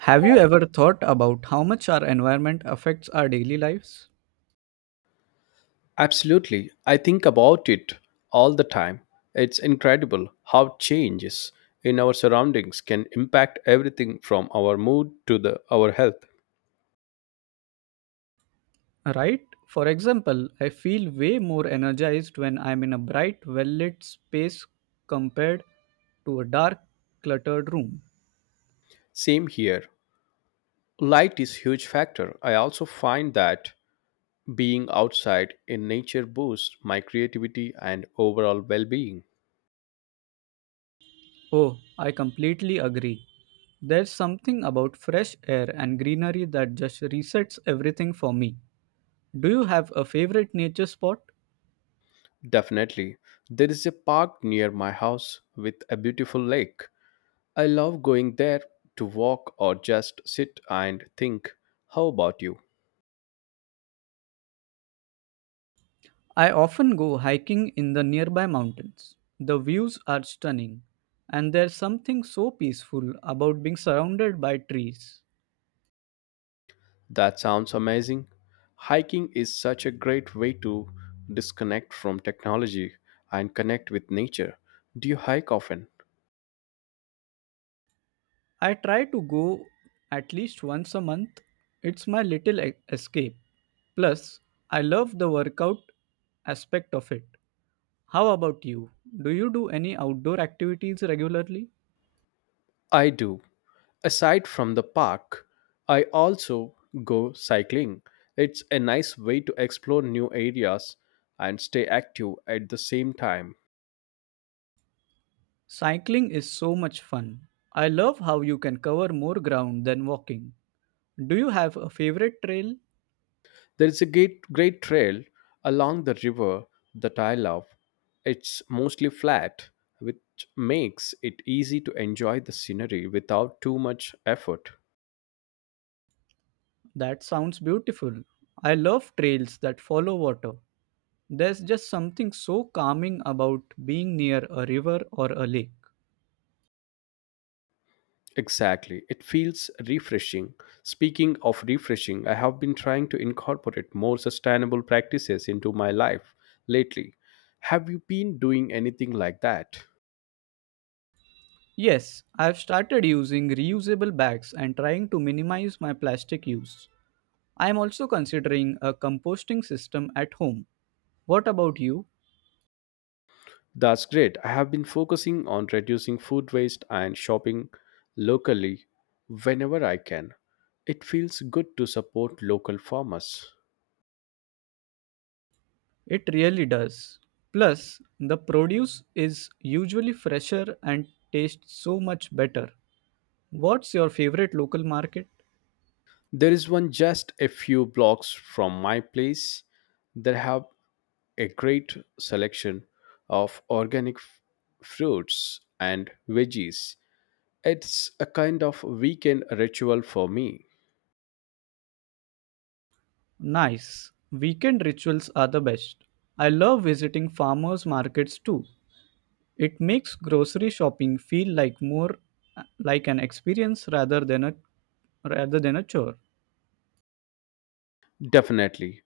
Have you ever thought about how much our environment affects our daily lives? Absolutely. I think about it all the time. It's incredible how changes in our surroundings can impact everything from our mood to the our health. Right? For example, I feel way more energized when I'm in a bright, well lit space compared to a dark, cluttered room. Same here. Light is huge factor. I also find that being outside in nature boosts my creativity and overall well-being. Oh, I completely agree. There's something about fresh air and greenery that just resets everything for me. Do you have a favorite nature spot? Definitely. There is a park near my house with a beautiful lake. I love going there to walk or just sit and think. How about you? I often go hiking in the nearby mountains. The views are stunning, and there's something so peaceful about being surrounded by trees. That sounds amazing. Hiking is such a great way to disconnect from technology and connect with nature. Do you hike often? I try to go at least once a month. It's my little escape. Plus, I love the workout aspect of it. How about you? Do you do any outdoor activities regularly? I do. Aside from the park, I also go cycling. It's a nice way to explore new areas and stay active at the same time. Cycling is so much fun. I love how you can cover more ground than walking. Do you have a favorite trail? There is a great, great trail along the river that I love. It's mostly flat, which makes it easy to enjoy the scenery without too much effort. That sounds beautiful. I love trails that follow water. There's just something so calming about being near a river or a lake. Exactly. It feels refreshing. Speaking of refreshing, I have been trying to incorporate more sustainable practices into my life lately. Have you been doing anything like that? Yes, I've started using reusable bags and trying to minimize my plastic use. I'm also considering a composting system at home. What about you? That's great. I have been focusing on reducing food waste and shopping locally whenever I can. It feels good to support local farmers. It really does. Plus, the produce is usually fresher and tastes so much better. What's your favorite local market? There is one just a few blocks from my place that have a great selection of organic fruits and veggies. It's a kind of weekend ritual for me. Nice. Weekend rituals are the best. I love visiting farmers markets too. It makes grocery shopping feel like more like an experience rather than a chore. Definitely,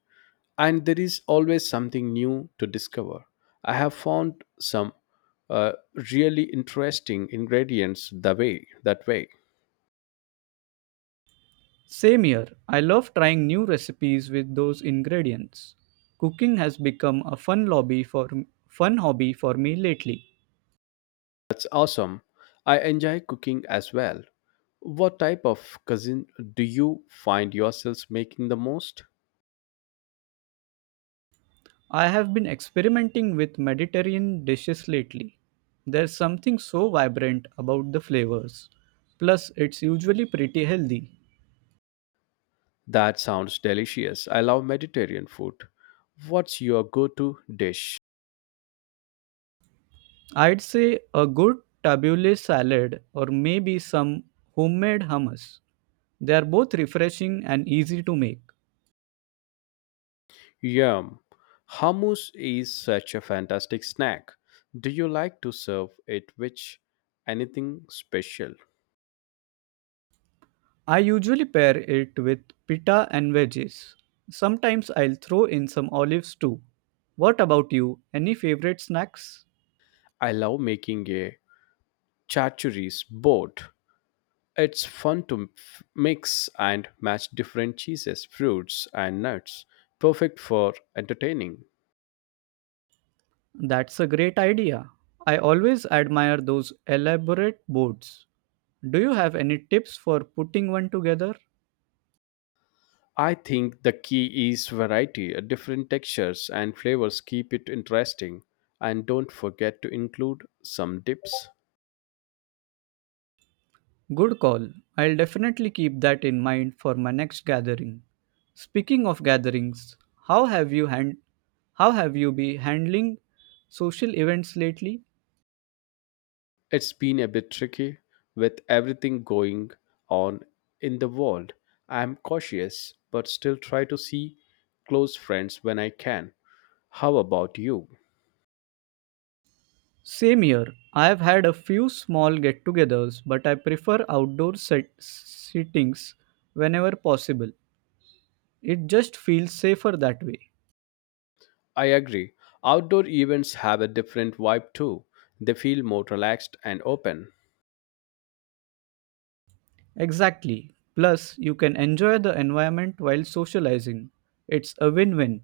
and there is always something new to discover. I have found some uh, really interesting ingredients the way that way. Same here. I love trying new recipes with those ingredients. Cooking has become a fun hobby for me lately. That's awesome. I enjoy cooking as well. What type of cuisine do you find yourselves making the most? I have been experimenting with Mediterranean dishes lately. There's something so vibrant about the flavors. Plus, it's usually pretty healthy. That sounds delicious. I love Mediterranean food. What's your go-to dish? I'd say a good tabbouleh salad or maybe some homemade hummus. They are both refreshing and easy to make. Yum. Hummus is such a fantastic snack. Do you like to serve it with anything special? I usually pair it with pita and veggies. Sometimes I'll throw in some olives too. What about you? Any favorite snacks? I love making a charcuterie board. It's fun to mix and match different cheeses, fruits, and nuts. Perfect for entertaining. That's a great idea. I always admire those elaborate boards. Do you have any tips for putting one together? I think the key is variety. Different textures and flavors keep it interesting. And don't forget to include some dips. Good call. I'll definitely keep that in mind for my next gathering. Speaking of gatherings, how have you hand how have you been handling social events lately? It's been a bit tricky with everything going on in the world. I'm cautious, but still try to see close friends when I can. How about you? Same here. I have had a few small get-togethers, but I prefer outdoor settings whenever possible. It just feels safer that way. I agree. Outdoor events have a different vibe too. They feel more relaxed and open. Exactly. Plus, you can enjoy the environment while socializing. It's a win win.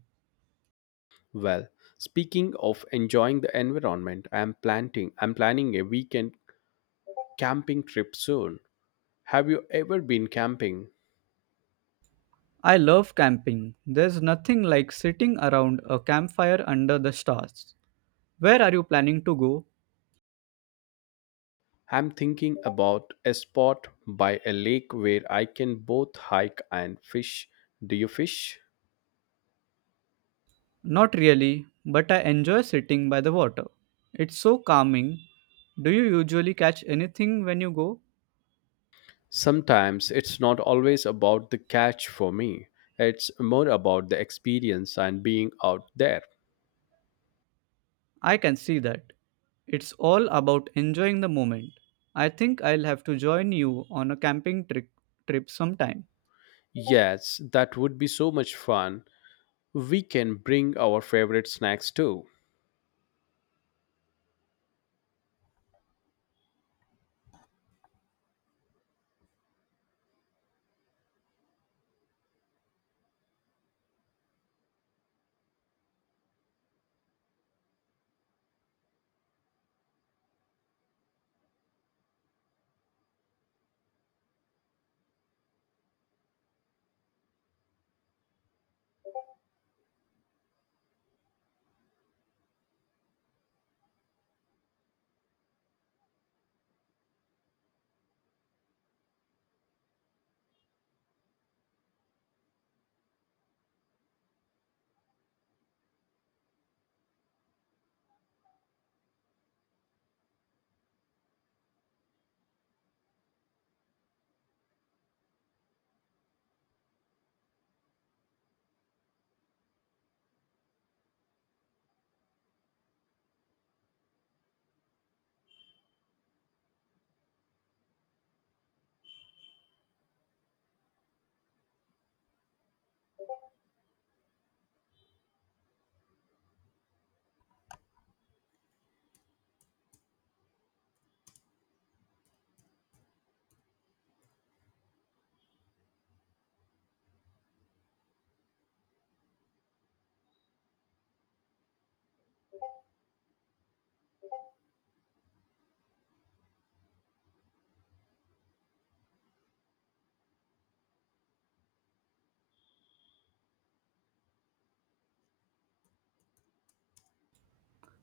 Well, speaking of enjoying the environment, I'm planning a weekend camping trip soon. Have you ever been camping? I love camping. There's nothing like sitting around a campfire under the stars. Where are you planning to go? I'm thinking about a spot by a lake where I can both hike and fish. Do you fish? Not really, but I enjoy sitting by the water. It's so calming. Do you usually catch anything when you go? Sometimes it's not always about the catch for me, it's more about the experience and being out there. I can see that. It's all about enjoying the moment. I think I'll have to join you on a camping trip trip sometime. Yes, that would be so much fun. We can bring our favorite snacks too.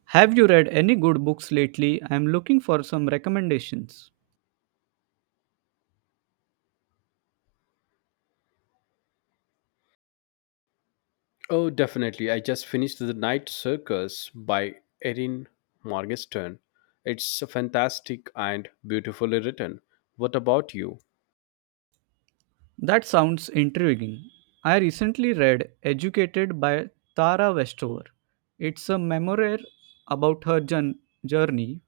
Have you read any good books lately? I am looking for some recommendations. Oh, definitely. I just finished The Night Circus by Erin Morgenstern. It's fantastic and beautifully written. What about you? That sounds intriguing. I recently read Educated by Tara Westover. It's a memoir about her journey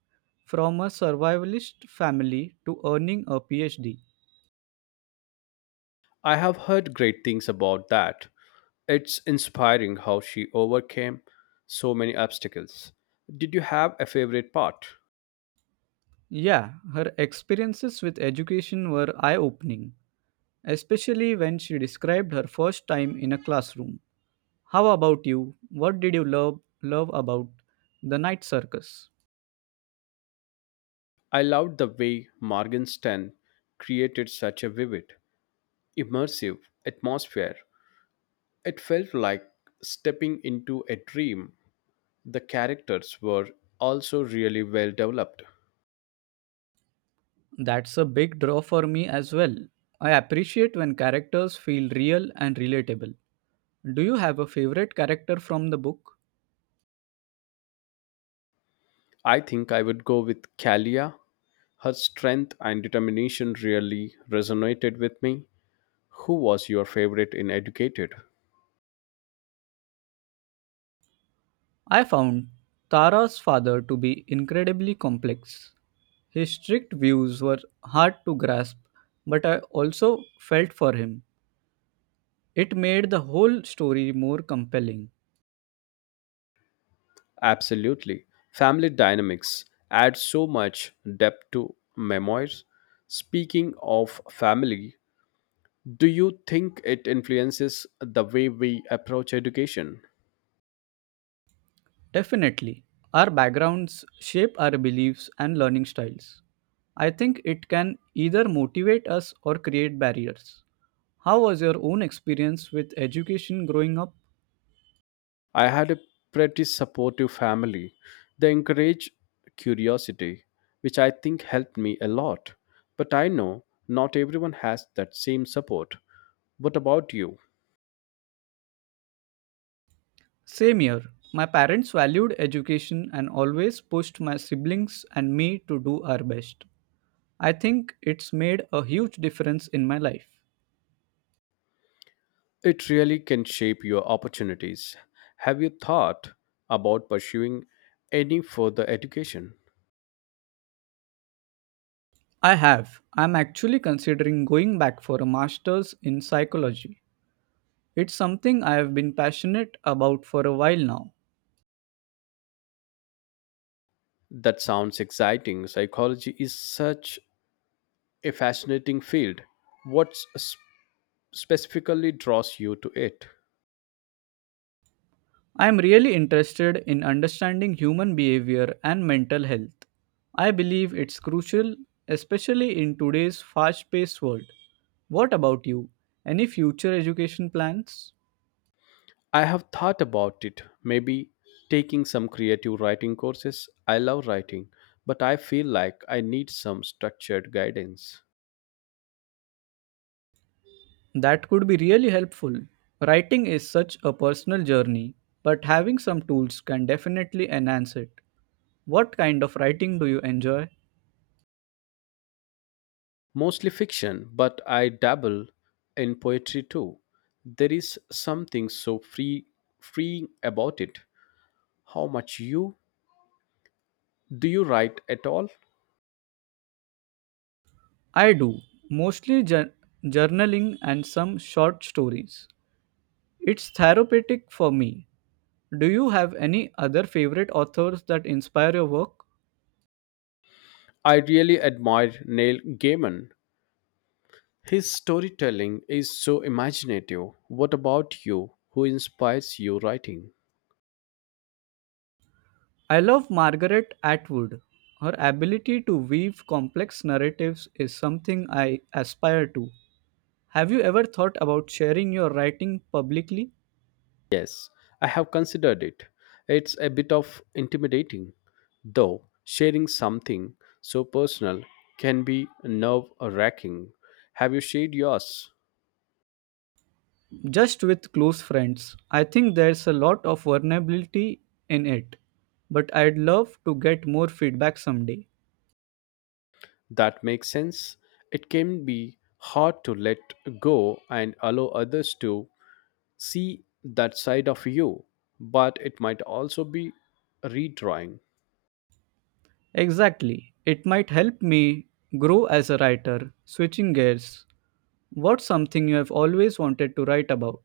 from a survivalist family to earning a PhD. I have heard great things about that. It's inspiring how she overcame so many obstacles. Did you have a favorite part? Yeah, her experiences with education were eye opening, especially when she described her first time in a classroom. How about you? What did you love about The Night Circus? I loved the way Morgenstern created such a vivid, immersive atmosphere. It felt like stepping into a dream. The characters were also really well developed. That's a big draw for me as well. I appreciate when characters feel real and relatable. Do you have a favorite character from the book? I think I would go with Kalia. Her strength and determination really resonated with me. Who was your favorite in Educated? I found Tara's father to be incredibly complex. His strict views were hard to grasp, but I also felt for him. It made the whole story more compelling. Absolutely. Family dynamics add so much depth to memoirs. Speaking of family, do you think it influences the way we approach education? Definitely. Our backgrounds shape our beliefs and learning styles. I think it can either motivate us or create barriers. How was your own experience with education growing up? I had a pretty supportive family. They encourage curiosity, which I think helped me a lot. But I know not everyone has that same support. What about you? Same here. My parents valued education and always pushed my siblings and me to do our best. I think it's made a huge difference in my life. It really can shape your opportunities. Have you thought about pursuing any further education? I have. I'm actually considering going back for a master's in psychology. It's something I have been passionate about for a while now. That sounds exciting. Psychology is such a fascinating field. What specifically draws you to it? I am really interested in understanding human behavior and mental health. I believe it's crucial, especially in today's fast paced world. What about you? Any future education plans? I have thought about it. Maybe taking some creative writing courses. I love writing, but I feel like I need some structured guidance. That could be really helpful. Writing is such a personal journey, but having some tools can definitely enhance it. What kind of writing do you enjoy? Mostly fiction, but I dabble in poetry too. There is something so freeing about it. How much you do you write at all? I do, mostly journaling and some short stories. It's therapeutic for me. Do you have any other favorite authors that inspire your work? I really admire Neil Gaiman. His storytelling is so imaginative. What about you? Who inspires you writing? I love Margaret Atwood. Her ability to weave complex narratives is something I aspire to. Have you ever thought about sharing your writing publicly? Yes, I have considered it. It's a bit of intimidating, though sharing something so personal can be nerve wracking. Have you shared yours? Just with close friends. I think there's a lot of vulnerability in it, but I'd love to get more feedback someday. That makes sense. It can be hard to let go and allow others to see that side of you, but it might also be redrawing. Exactly. It might help me grow as a writer. Switching gears. What's something you have always wanted to write about?